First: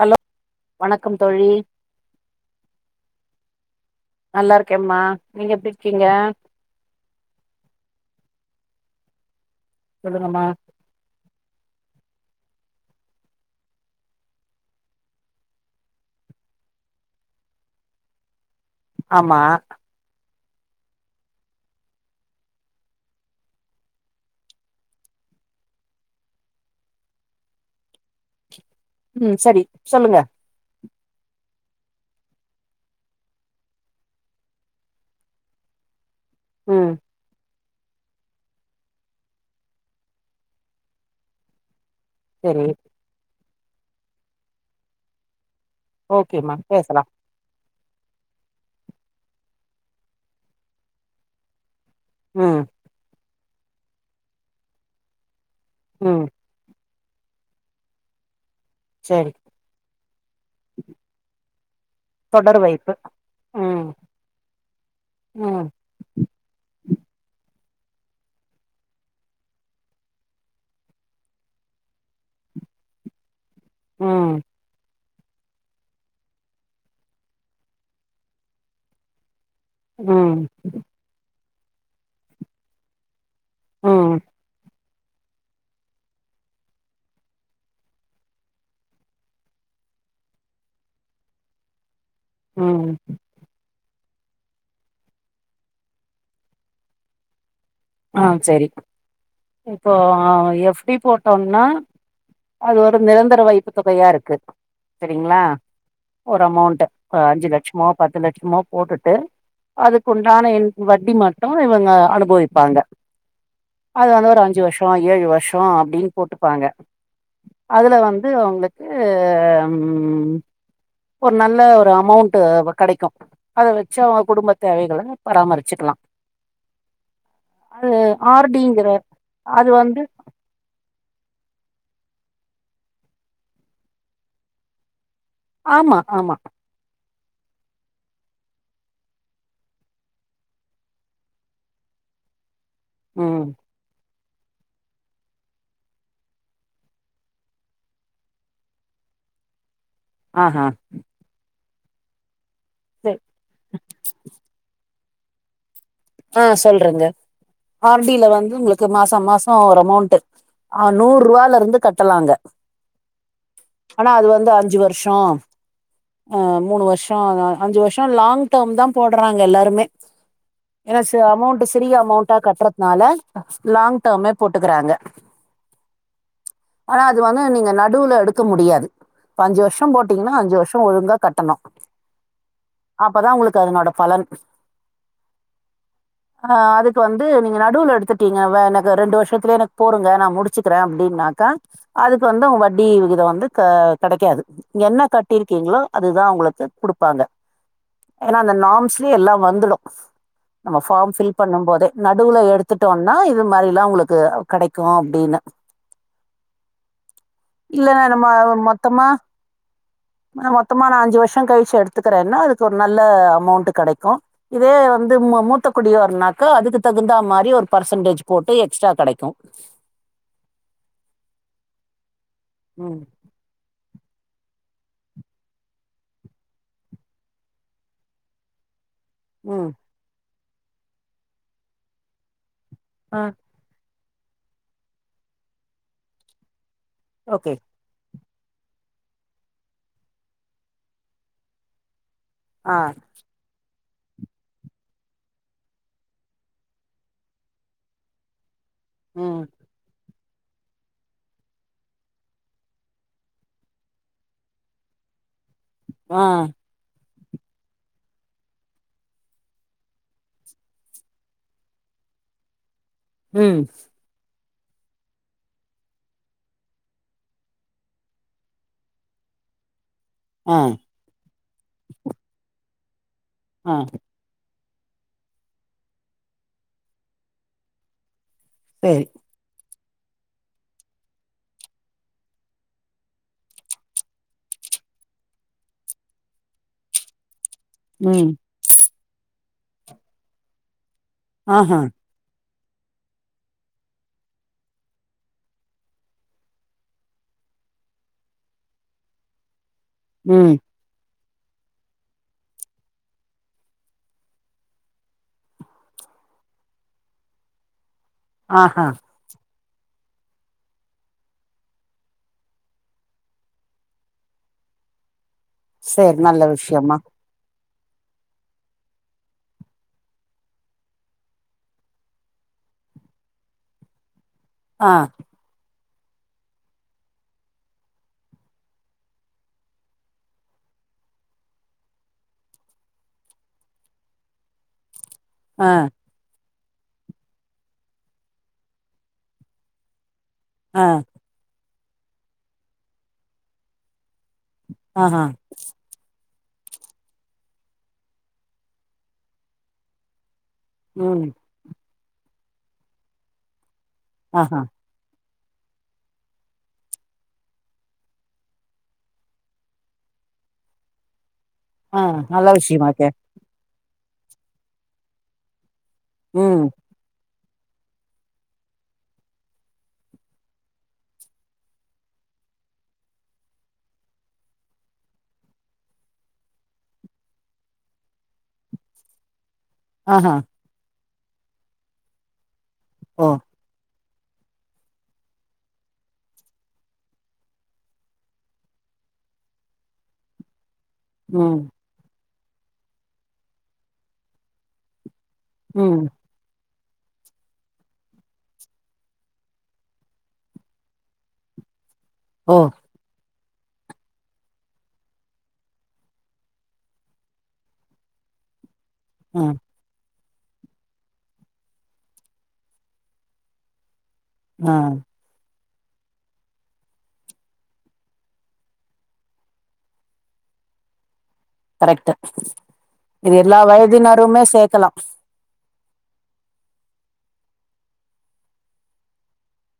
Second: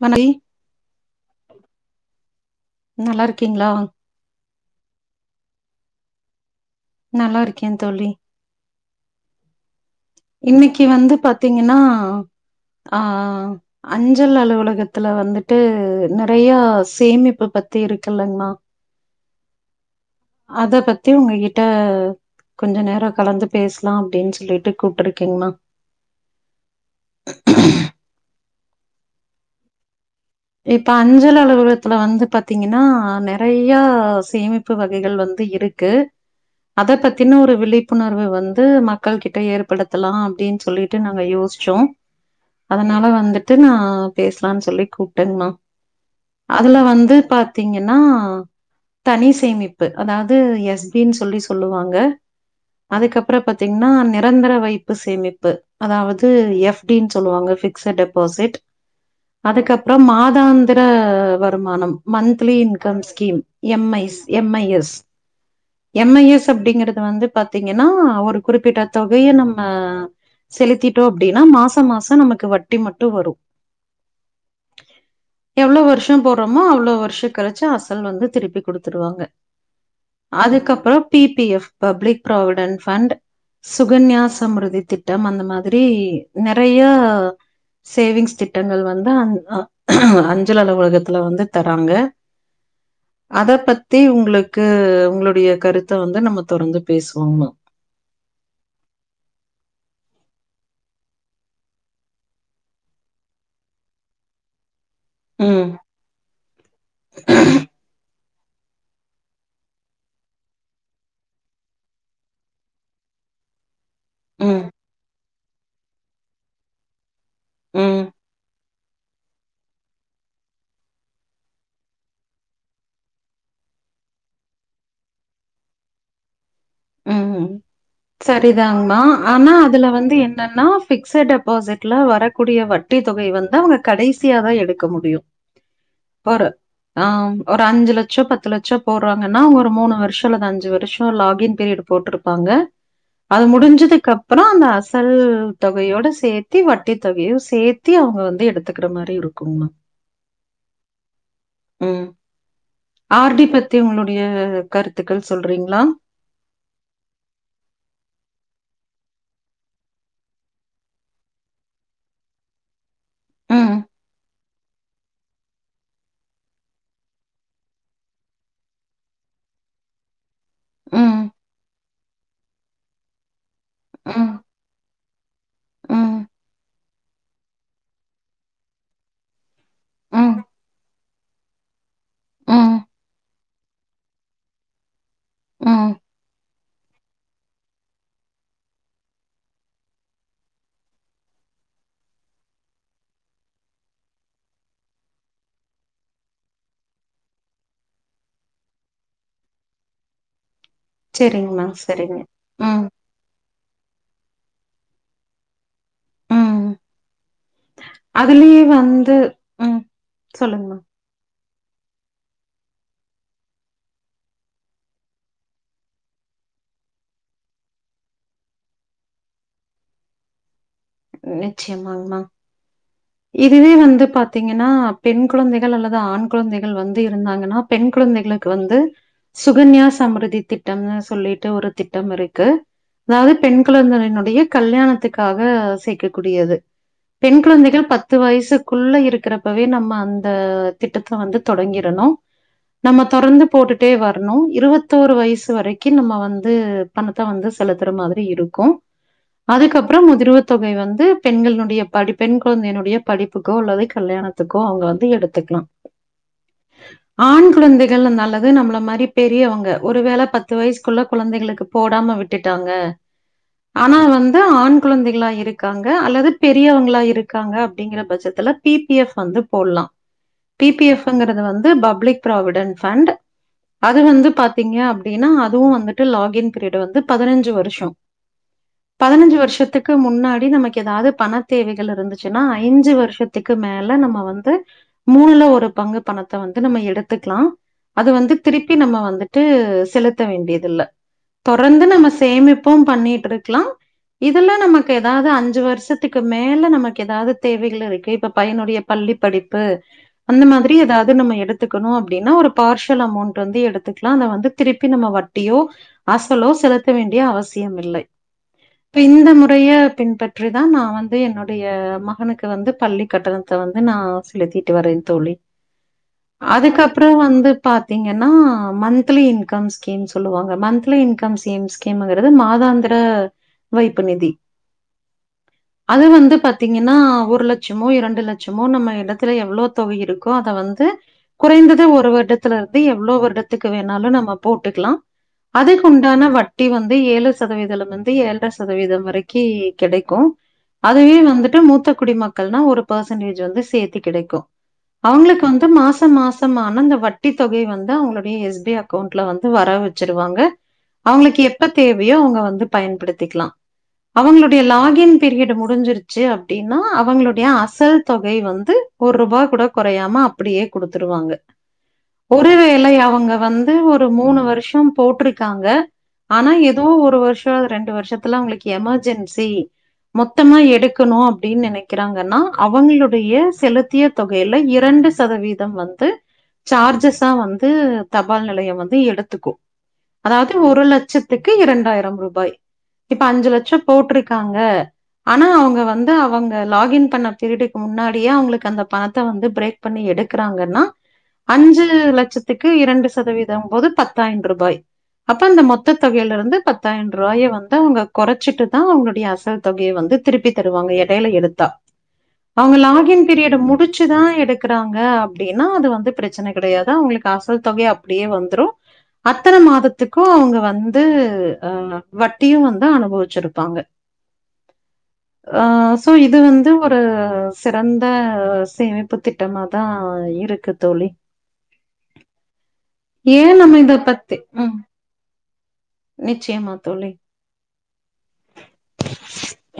Hello மனைவி வணக்கம் தோழி கீங்ளா நல்லாருக்கேமா நீங்க எப்டிருக்கீங்க நல்லாருக்கே தோழி சொல்லுங்கம்மா இன்னைக்கு வந்து பாத்தீங்கனா ஆ அஞ்சல் அலுவலகத்துல வந்துட்டு நறைய சேமிப்பு பத்தி இருக்குல்லங்மா ஆமா அத பத்தி உங்ககிட்ட கொஞ்ச நேரொ கலந்து பேசலா அப்டின் சொல்லிட்டு கூப்டிருக்கீங்கமா ம் சரி சொல்லுங்க இப்ப அஞ்சல் அலுவலத்துல வந்து பாத்தீங்கனா நறையா சேமிப்பு வகைகள் வந்து இருக்கு ம் அத பத்தின ஒரு விழிப்பு ப்புணர்வு வந்து மக்கள் கிட்ட ஏற்படுத்தலா அப்டின்னு சொல்லிட்டு நாங்க யோசிச்சோ சரி அதனால வந்துட் டு நா பேசலானு சொல்லி கூப் டன்மா ஓகேம்மா அதுல பேசலா வந்து பாத் த்தீங்கன்னா தனி சேமிப்பு அதாவது எஸ் பி-ன் சொல்லி சொல்லுவாங் ங்க ம் அதுக்கப் அப்புறம் பாத்தீங்கன்னா நிரந்தர வைப்பு சேமிப்பு ம் அதாவது எஃப் டி-ன் சொல்லுவாங்க பிக்ஸ டெபாசிட் சரி அதுக்கப் மாதாந்திர வருமானம் மந்த்லி தொடர் வைப்பு இன்கம் ஸ்கீம் ம் M I S M I S ம் எம் ஐ எஸ் அப்படிங்கிறது வந்து ப பாத்தீங்கன்னா ஒரு குறிப்பிட்ட தொகைய நம்ம செலுத்திட்டோ அப்டின்னா மாசம் மாசம் நமக்கு வட்டி மட்டு வரும் உம் எவ்வளோ வருஷம் போடுறோமோ அவ்வளவு வருஷம் கழிச்சு அசல் வந்து திருப்பி கொடுத்துருவாங்க ம் அதுக்கப்புறம் P P F public provident fund ம் சுகன்யாசமிருதி தி ட்டம் அந்த மாதிரி நெறைய சேவிங்ஸ் திட்டங்கள் வந்து அ அ அஞ்சலக உலகத்துல வந்து தராங்க ம் த்தி உங்களுக்கு உங்களுடைய கருத்த வந்து நம்ம தொடர்ந்து பேசுவோமா ஆஹ் சரி இப்போ எஃப் டி போட்டோம்னா அது ஒரு நிரந்தர வைப்பு தொகையா இருக்கு சரிங்களா ம் ஒரு அமௌண்ட் அஞ்சு லட்சமோ பத்து லட் மோ போட்டுட்டு அதுக்குண்டான இதுக்கு வட்டி மட்டு இவங்க அனுபவி பாங்க அது வந்து ஒரு அஞ்சு ம் வருஷ ஏழு வருஷ அப்டின்னு போட்டுப்பாங்க அதுல ம் வந்து உங்களுக்கு ம் ஒரு நல்ல ஒரு அமௌண்ட் கெடைக்கு அத வச்சு அவங்க குடும்ப தேவைகள பராமரிச்சிக்கலா ம் சரிதாங்மா ஆனா அதுல வந்து என்னன்னா பிக்ஸட் டெபாசிட் க்ல வரக்கூடிய வட்டித் தொகை வந்த அவங்க கடைசியா தா எடுக்க முடியு ஆமா ஆமா ஆஹ் ஒரு அஞ்சு லட்ச பத்து லட்ச போடுறாங்கன்னா ஒரு மூணு வருஷ அல்லது அஞ்சு வருஷ லாகின் பீரியட் போட்டுருப்பாங்க அது ம் முடிஞ்சதுக்கு அப் பறோ அந்த அசல் தொகையோட சேத்தி வட்டி தொகையு சேத்தி அவுங்க வந்து எடுத்துக்குற மாரி இருக்கும்மா ஆஹ் ஹா உம் ஆர் டி பத்தி உங்களுடைய கருத் த்துக்கள் சொல்றீங்களா ஆஹ் சொல்றங்க ஆர் டி ல வந்து உங்களுக்கு மாசோ மாசோ ஒரு அமௌண்ட் ஆஹ் நூறு ரூவால இருந்து கட்டலாங்க ம். ஆனா அது வந்து அ அஞ்சு வருஷோ ஆஹ் மூணு வருஷோ அஞ்சு வருஷோ லாங் டர்ம் தா போடுறாங்க எல்லாருமே ஏன்னா ச ம். அமௌண்ட் சிரிய அமௌண்ட் சா கட்டுரக்னால லாங் ம். டர்மே போட்டுக்குறாங்க ம். ஆனா அது வந்து நீங்க நடுவுல எடுக்க முடியாது இப்ப அஞ்சு வருஷோ போட்டீங்ன்னா ம். அஞ்சு வருஷோ ஒழுங்கா கட்டணு ம். அப்பதா உங்களுக்கு அதனோட பலன் ம். ஆஹ் அதுக்கு வந்து நீங்க நடுவுல எடுத்துட்டீங்க வ எனக்கு ரெண்டு வருஷத்துலேயே எனக்கு போறுங்க நான் முடிச்சுக்குறே அப்டின்னாக்கா அதுக்கு வந்து அவுங்க வட்டி விகித வந்து கா கெடைக்காது என்ன கட்டிருக்கீங்களோ அதுதா உங்களுக்கு குடுப்பாங்க ஏன்னா அந்த நாம்ஸ்லயே எல்லா வந்துடு நம்ம ஃபார்ம் ஃபில் சரிங்க பண்ணு மேம். போதே சரிங்க. நடுவுல ம். எடுத்துட்டோம்னா இது மாதிரி எல்லா உங்களுக்கு கெடைக்கு அப்டின்னு ம். இல்லனா நம்ம அதுலயே மொத்தமா வந்து ம். நா சொல்லுங்க மேம். மொத்தமா நா அஞ்சு வருஷோ கழுச் சு எடுத்துக்கிறேனா அதுக்கு ஒரு நல்ல அமௌண்ட் கெடைக்கு இதே வந்து ம முத் மூத்த குடியார்னாக்க அதுக்கு தகுந்தா மாரி ஒரு பர்சன்டேஜ் போட்டு எக்ஸ்ட்ரா கெடைக்கு நிச்சயமாங்மா ம் இதுவே வந்து பாத்தீங்கன்னா பெண் குழந்தைகள் அல்லது ஆண் குழந்தைகள் வந்து இருந்தாங்கன்னா பெண் குழந்தைகளுக்கு வந்து ம் சுகன்யா சம்ரிதி திட்டம்னு சொல்லிட்டு ஒரு திட்டம் இருக்கு ஆ அதாவது பெண்கள [unintelligible] டைய கல்யாணத்துக்காக சேக்கக் கூடியது பெண் ஓகே குழந்தைகள் பத் பத்து வயசுக்குள்ளே இருக்கிறப்பவே நம்ம அந்த திட்டத்த வந்து தொடங்கிறணும் ஆ நம்ம தொடர்ந்து போட்டுட் டே வர்ணும் இருவத்தோரு வயசு வரைக்கும் நம்ம வந்து பணத்த வந்து செலுத்துற மாரி இருக்கும் ம் அதுக்கப்பறம் முதிர்வு தொகை வந்து பெண்களுடைய படிப் பெண் குழந்தையினுடைய படிப்புக்கோ அல்லது கல்யாணத்துக்கோ அவுங்க வந்து எடுத்துக்கலாம் ஆஹ் ஆண் குழந்தைகள் அந்தால்லது நம்மள மாரி பெரியவுங்க ஒரு வேள பத்து வயசுக்குள்ள குழந்தைகளுக்கு போடாம விட்டுட்டாங்க உம் து ஆண் குழந்தைகளா இருக்காங்க அல்லது பெரியவுங்களா இருக்காங்க அப்டிங்கிற பட்சத்துல பி பி எஃப் வந்து போட்லாம் ஆ பி பிஎஃப் ங்கிறது வந்து இது பப்ளிக் ப்ராவிடன்ட் ஃபண்ட் ஆ அது வந்து பாத் பாத்தீங்க அப்டினா அதுவும் வந்துட்டு லாகின் பீரியட் வந்து பதினஞ்சு வருஷோ சேரி பதினஞ்சு வருஷத்துக் க்கு முன்னாடி நமக்கு ஏதாவது பணத்தேவைகள் இருந்துச்சுன்னா ஐஞ்சு வருஷத்துக்கு மேல நம்ம வந்து மூணுல ஒரு பங்கு பணத்த வந்து நம்ம எடுத்துக்கலா அது ம் வந்து திருப்பி நம்ம வந்து வந்துட்டு செலுத்த வேண்டியதில்ல ஆஹா தொடர்ந்து நம்ம சேமிப்பு ப்பும் பண்ணிட்ருக்கலா இதுல நமக்கு ஏதாவது அஞ்சு வருஷத்துக்கு மேல நமக்கு எதாவது தேவைகள் இருக்கு இப்ப பையனொடைய பள்ளி படிப்பு அந்த ம் மாதிரி ஏதாவது நம்ம எ எடுத்துக்கணும் அப்டின்னா ஒரு பார்ஷியல் அமௌண்டட் வந்து எடுத்துக்கலாம் அத வந்து திருப்பி நம்ம வட்டியோ அசலோ செலுத்த வேண்டிய அவசியம் இல்லை ஆஹா இப்ப இந்த மு டைய பின்பற்றி தா நான் வந்து என்னுடைய மகனுக்கு க்கு வந்து பள்ளி கட்டணத்த வந்து நா சேலித்திட்டு வரேன் தோழி சேரி நல்ல விஷயம்மா அதுக்கப்பறோ வந்து பாத்தீங்கன்னா மந்த்லி இன்கம் ஸ்கீம் சொல்லுவாங்க மந்த்லி இன்கம்ஸம் ஸ்கீம்ங்கிறது மாதாந்திர வைப்பு நிதி ஆஹ் அது வந்து பாத்தீங்கன்னா ஒரு லட்சமோ இரண்டு லட்சமோ நம்ம இடத்துல எவ்ளோ தொகை இருக்கோ அத வந்து குறைந்தது ஒரு வருடத்துல இருந்து எவ்வளோ வருடத்துக்கு வேணாலும் நம்ம போட்டுக்கலாம் ஆ அதுக்குண்டான வட் ட்டி வந்து ஏழு சதவீதம்லிருந்து ஏழ்ற சதவீதம் வரைக்கும் கெடைக்கோ ஆ அதுவே வந்துட்டு மூத்த குடிமக்கள்னா ஒரு பெர்சன்டேஜ் வந்து சேத்து கெடைக்கும் கோ ஆஹா அவுங்களுக்கு வந்து மாசோ மாசம் மான இந்த வட்டித் தொகை வந்து அவுங்களுடைய எஸ் பி அக்கௌண்டுல வந்து வரவு வெச்சுடுவாங்க ம் அவுங்களுக்கு எப்ப தே இப்பயு அவுங்க வந்து பயன்படுத்திக்கலா ஆஹா அவுங்களுடைய லாகின் பிரியடு முடிஞ்சிருச்சு அப்டின் நா அவுங்களுடைய அசல் தொகை வந்து ஒரு ரூபா கூட கொறையாம அப்டியே குடுத்துருவாங்க ஆ நல்ல ஒருவேலை விஷயமாச்சே அவுங்க வந்து ஒரு ஒரு மூணு வருஷம் போட்ருக்காங்க ஆனா ம் இதுவு ஒரு வருஷ் த அது ரெண்டு வருஷத்துல உங்களுக்கு எமர்ஜென்சி மொத்தமா எடுக்கணும் அப் ப்டீன் நினைக்கிறாங்கன்னா அவங்களுடைய செலுத்திய தொகையில இரண்டு சதவீதம் வந்து சார்ஜஸ்ஸா வந்து தபால் நிலையம் வந்து எடுத்துக்கும் ஆஹா அதாது ஒரு லட்சத் த்துக்கு இரண்டாயிரம் ரூபாய் இப்ப ஓ அஞ்சு லட்சம் போட்டிருக் க்காங்க ஆனா அவங்க வந் க்கு அவுங்க லாகின் பண்ண பீரிடுக்கு முன்னாடியே அவுங்களுக்கு அந்த பணத்த வந்து பிரேக் பண்ணி எடுக்குறாங்கன்னா ம் அஞ்சு லட்சத் துக்கு இரண்டு சதவீதம் போது பத்தாயிண் ரூபாய் அப்ப அந்த மொத்த ம் தொகையிலருந்து பத் தாயின்று ரூபாய வந்து அவ்ங்க கொறச்சிட்டு தான் உங்களுடைய அசல் தொகைய வந்து திருப்பி த டுவாங்க எடையில எடுத்தா ஓ அவங்க லாகின் பீரியட முடிச்சு தான் எடுக்குறாங்க அப்டின்னா அது வந்து பிரச்சன கெடையாது அவங்களுக்கு அசல் தொகைய அப்டியே வந்துடும் அத்தன ம் மாதத்துக் க்கும் அவங்க வந்து அ வட்டியும் வந்து அனுபவிச்சிருப்பாங்க ஆ ஆ சோ இது வந்து ஒரு சிறந்த சேமிப்பு திட்டமாதா இருக்கு தோழி கரெக்ட் இது ஏன் எல்லா நம்ம இத பத்தி வயதினருமே ம் சேக்கலா நிச்சயமா தோழி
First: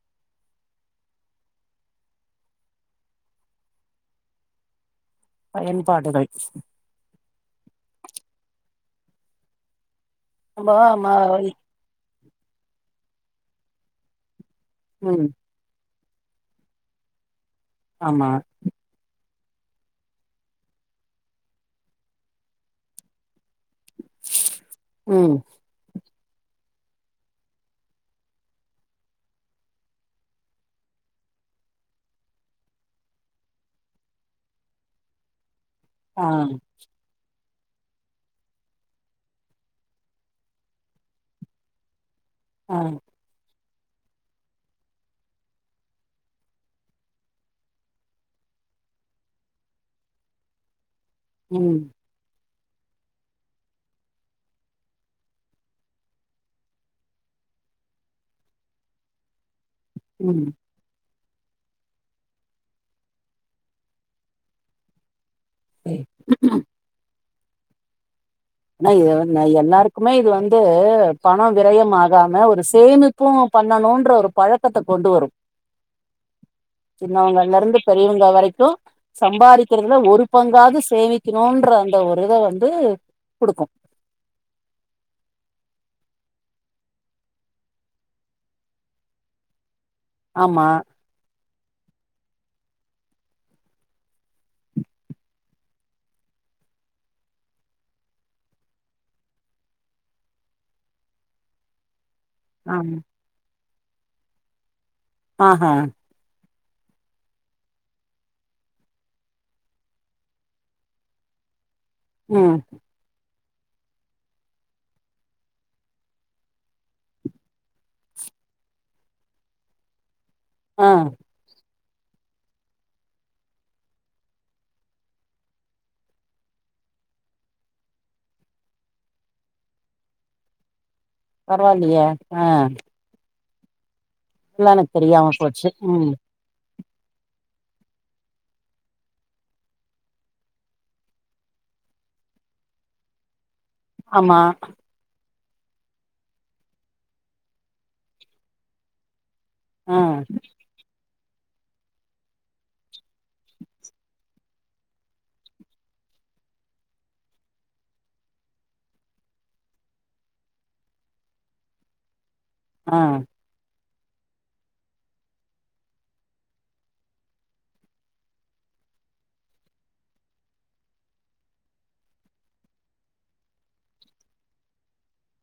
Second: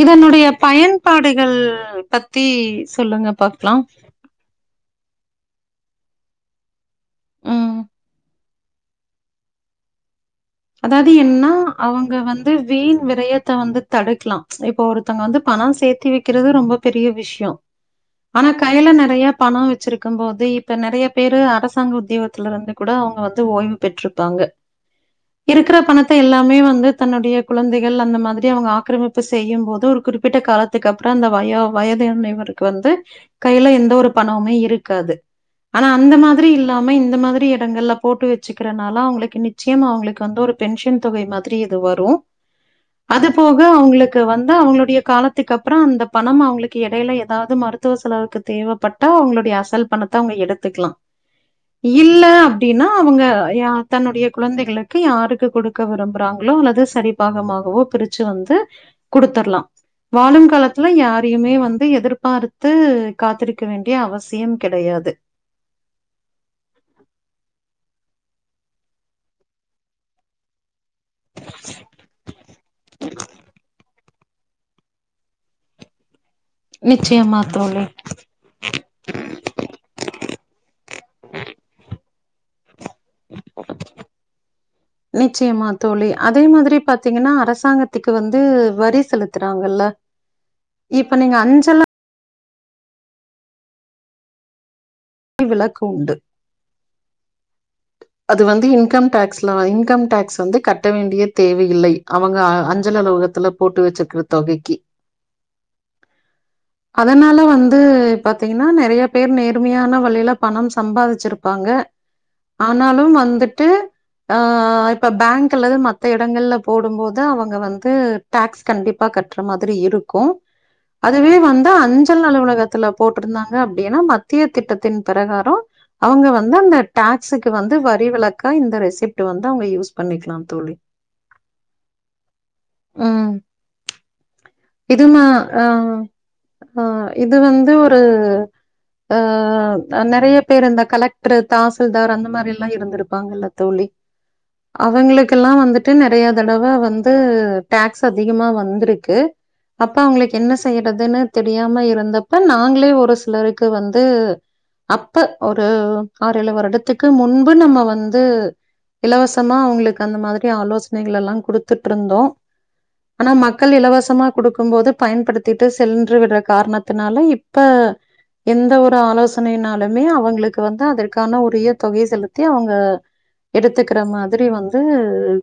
இதனுடைய பயன்பாடுகள் பத்தி சொல்லுங்க பாக்லா பயன்பாடுகள் ம் நம்ப ம அதாவது என்னா அவங்க வந் து வீண் விரயத்த வந்து தடுக்லா இப்போ ஒருத்தங்க ம் வந்து பண சேத் தி வெக்கிறது ரொம்ப பெரிய விஷய ஆமா ஆனா கைல நெறையா பண வெச்சிருக்கும் போது இப்ப நெறையா பேரு அரசாங்க உத்தியோகத்துல இருந்து கூட அவங்க வந்து ஓய்வு பெற்றுப்பாங்க ம் அந்த பணத்தை எல்லாமே வந்து தன்னுடைய குழந்தைகள் அந்த மாதிரி அவங்க ஆக்கிரமிப்பு செய்யும் போது ஒரு குறிப்பிட்ட காலத்துக்கு அப்புற அந்த வய வயதுனைவருக்கு வந்து கைல எந்த ஒரு பணமுமே இருக்காது ஆனா அந்த ஆ மாதிரி இல்லாம இந்த மாதிரி எ டங்கள்ல போட்டு வெச்சுக்கிறனால அவங்களுக்கு நிச்சயம் அவங்களுக் கு வந்து ஒரு பென்ஷன் தொகை மாதிரி இது வரு ஆ அது போ க அவங்களுக்கு வந்து அவங்களுடைய காலத்துக்கு அப்பற அந்த பணம் அவங்களுக்கு எடையில எதாவது மருத்துவ செலவுக்கு தேவப்பட்டா அவங்களுடைய அசல் பணத்த அவங்க எடுத்துக்லா ம் இல்ல அப்டின்னா அவுங்க ஏ அத்த நொடியே கூட குழந்தைங்கள கூட் ஓகே யாருக்கு குடுக்க விரும்பறாங்களோ அல்லது சரிபாகமாகவோ பிரிச்சு வந்து குடுத்தற்லாம் ம் வாழும் காலத்துல யா ரியுமே வந்து எதிர்பார்த்து காத்திருக்க வேண்டிய அவசியம் கெடையாது ஐயோ ந எல்லாருக்குமே இது வந்து பணொ விரயம் ஆகாம ஒரு சேமிப்பு பண்ணணுன்ற பு பழக்கத்த கொண்டு வரு நிச்சயமா சின்னவங்கள்லர்ந்து தோழி. பெரியவங்க வரைக்கு சம்பாதிக்கிறதுல ஒரு [unintelligible] சேமிக்கிணுன்ற அந்த ஒ இத வந்து குடுக்கு நிச்சயமாத் தோழி அதே மாதிரி பாத்தீங்கன்னா அரசாங்கத்துக்கு வந்து வரி செலுத்துறாங்கல்ல ஆமா இப்ப நீங்க அஞ் [unintelligible] விளக்கு உண்டு அது வந்து இன்கம்டேக்ஸ்ல இன்கம்டேக்ஸ் வந்து கட்ட வேண்டிய தேவை இல்லை அவங்க ஆமா அஞ்சல் அலுவலத்துல போட்டு வச்சிற்க்ற தொகைக்கி ஆ ஹா அதனால வந்து பாத்தீங்கன்னா நறையா பேர் நேர்மையான வ ழியில பணம் சம்பாதிச்சிருப்பாங்க ம் ஆனாலும் வந்துட் டு ஆ இப்ப பேங்க் அல்லது மத்த இடங்கள்ல போடும் போது அவுங்க வந்து டேக்ஸ் கண்டிப்பா கட்ற மாதிரி இருக்கு ஆ அதுவே வந் து அஞ்சல் அலுவலகத்துல போட்ருந்தாங்க அப்டினா மத்திய திட்டத் தின் பிரகாரோ அவுங்க வந்து அந்த டேக்ஸுக்கு வந்து வரி விளக்கா இந்த ரெசிப்ட் வந்து அவுங்க யூஸ் பண்ணிக்லா தோழி பரவால்லியே ஆ ம் லா எனக் இது நா தெரியாம ஆ போச்சு ம் ஆ இது வந்து ஒரு ஆ அ நறைய பேர் அந்த கலெக்ட்ரு தாசில்தார் அந்த மாரில்லா இருந்துருப்பாங்கல்ல தோழி ஆமா அவங்குளுக் கெல்லா வந்துட்டு நறையா தடவ வந்து டேக்ஸ் அதிகமா வந்துருக்கு அப்ப ஆ அவ்ங்களுக்கு என்ன செய்றதுனு தெரியாம இருந்தப்ப நாங்களே ஒரு சிலருக்கு வந்து அப்ப ஒரு ஆறு ஏழு வருடத்திற்கு முன்பு நம்ம வந்து இலவசமா அவுங்குளுக்கு அந்த மாத்ரி ஆலோசனைகள் எல்லா குடுத்துட்டுருந்தோ ஆ ஆனா மக்கள் இலவஸ் த்தமா குடுக்கும் போது பயன்படுத்திட்டு சென்று விடுற காரணத்தினால இப்ப எந்த ஒரு ஆலோஸ் சனையினாலுமே அவுங்குளுக்கு வந்து அதற்கான உரிய தொகைய செலுத்தி அவுங்க எடுத்துக்குற மாத்ரி வந்து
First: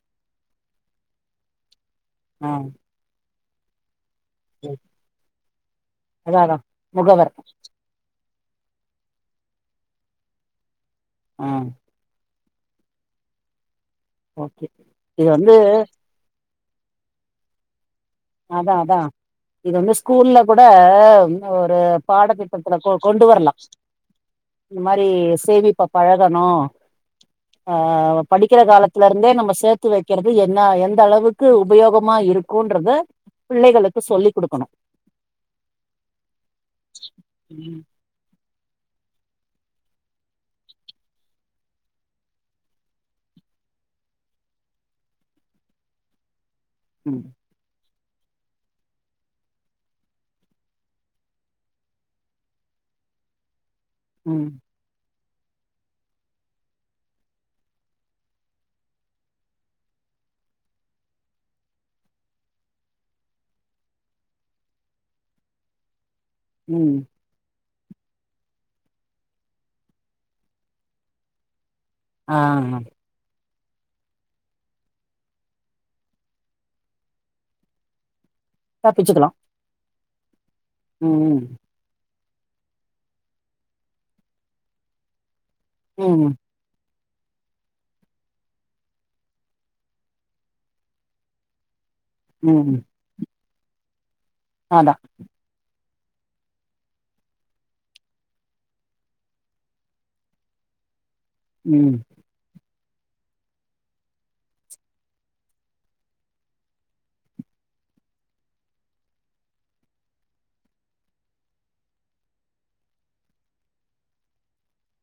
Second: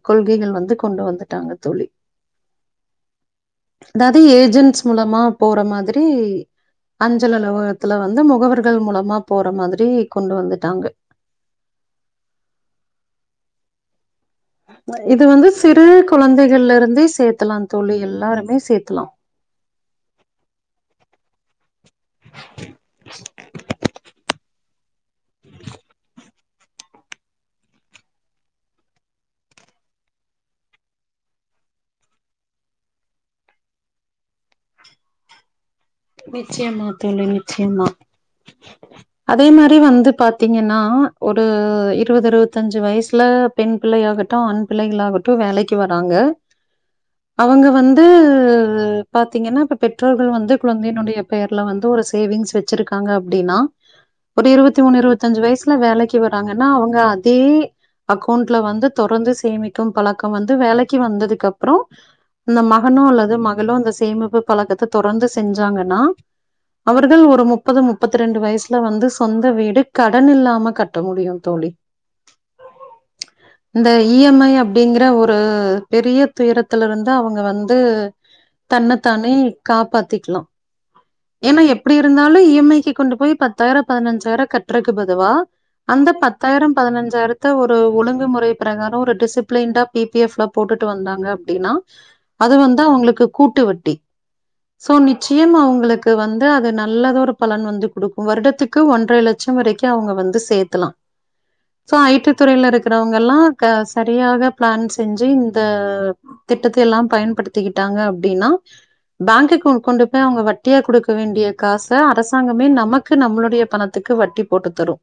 கொள்கைகள் வந்து கொண்டு வந்துட்டாங்க தோழி ஆ அதாவ்து ஏஜென்ட்ஸ் மூலமா போற மாத்ரி அதா அதா முகவர் அஞ்சல் அலுவலகத்துல வந் து முகவருக் கு மூலமா போற மாத்ரி கொண்டு வந்துட்டாங்க ஆ ஓகே இது வந்து சிறு குழந்தை கள்ருந்தே சேக்கலா தோழி எல் அதா அதா இது வந்து ஸ்கூல்ல கூட ஒரு ம் பாடத்திட்டத்துல கொ கொண்டு வரலா இந்த மாரி சேமிப்ப பழகணு ஆ படிக்கிற காலத்துலருந்தே நம்ம சேத்து வெக்குறது என்ன எந்தளவுக்கு உபயோகமா இருக்கூன்றத பிள்ளைகளுக்கு சொல்லிக் குடுக்கணு நிச்சியமா தோழி நிச்சியமா அதே மாரி வந்து பாத்தீங்கனா ஒரு இருவது இருவத்தஞ்சு வயசுல பெண் பிள்ளைையாகட்டூ ஆண் பிள்ளைகளாகட்டூ வேலைக்கு வராங்க ம் அவங்க வந் து பாத்தீங்கனா இப்ப பெற்றோர்கள் வந்து வந்து என்னுடைய பெயர்ல வந்து ஒரு சேவிங்ஸ் வச்சிருக்காங்க அப்டினா ஒரு ம் இருவத்தி மூணு இருவத் தஞ்சு வயசுல வேலைக்கு வறாங்கனா அவுங்க அதே அக்கௌண்ட்ல வந்து தொடர்ந்து சேமிக்கும் பழக்கம் வந்து வேலைக்கு வந்ததுக்கப்றோ இந்த மகனோ அல்லது மகளோ இந்த சேமிப்பு பழக்கத்த தொடர்ந்து செஞ்சாங்கன்னா ம் அவர்கள் ஒரு முப் பது முப்பத்தி ரெண்டு வயசுல வந்து சொந்த வீடு கடன் இல்லாம கட்ட முடியூ தோழி ஆ இந்த இ எம் ஐ அப்டிங்கிற ஒரு பெரிய துயரத்துலருந்து அவுங்க வந்து தப்பிச்சுக்கலா தன்னத்தானே காப்பாத் க்லா ம் இருந்தாலூ இ எம் ஐ கொண்டு போய் பத்தாயிரோ பதனஞ்சாயிரோ கட்டுறக்கு பதுவா ம் அந்த ம் பத்தாயிரோ பதனஞ் சாயிரத்த ஒரு ஒழுங்குமுறை ப்ரகாரோ ஒரு டிசிப்ளன்டா பி பி எஃப் ல போட்டுட்டு வந்தாங்க அப்டின்னா அது ம் வந்து அவங்களுக்குப் கூட்டுவட்டி சோ அதா நிச்சயமா உங்களுக் கு வந்து அது நல்லத ஒரு பலன் வந்து குடுக்கூ வருடத்துக்கு ஒன்றை லட்சே வரைக்கூ அவங்க வந்து சேக்கலா ம் சோ ஐ டி துறையில இருக்க இருவங்கல்லா சரியாக பிளான் செஞ்சு இந்த திட்டத்தை எல்லாம் பயன்படுத்திக்கிட்டாங்க அப்படின்னா பேங்குக்கு கோ கொண்டு போய் அவுங்க வட்டியா கொடுக்க வேண்டிய காசை அரசாங்கமே நமக்கு நம்மளுடைய பணத்துக்கு வட்டி போட்டு தரு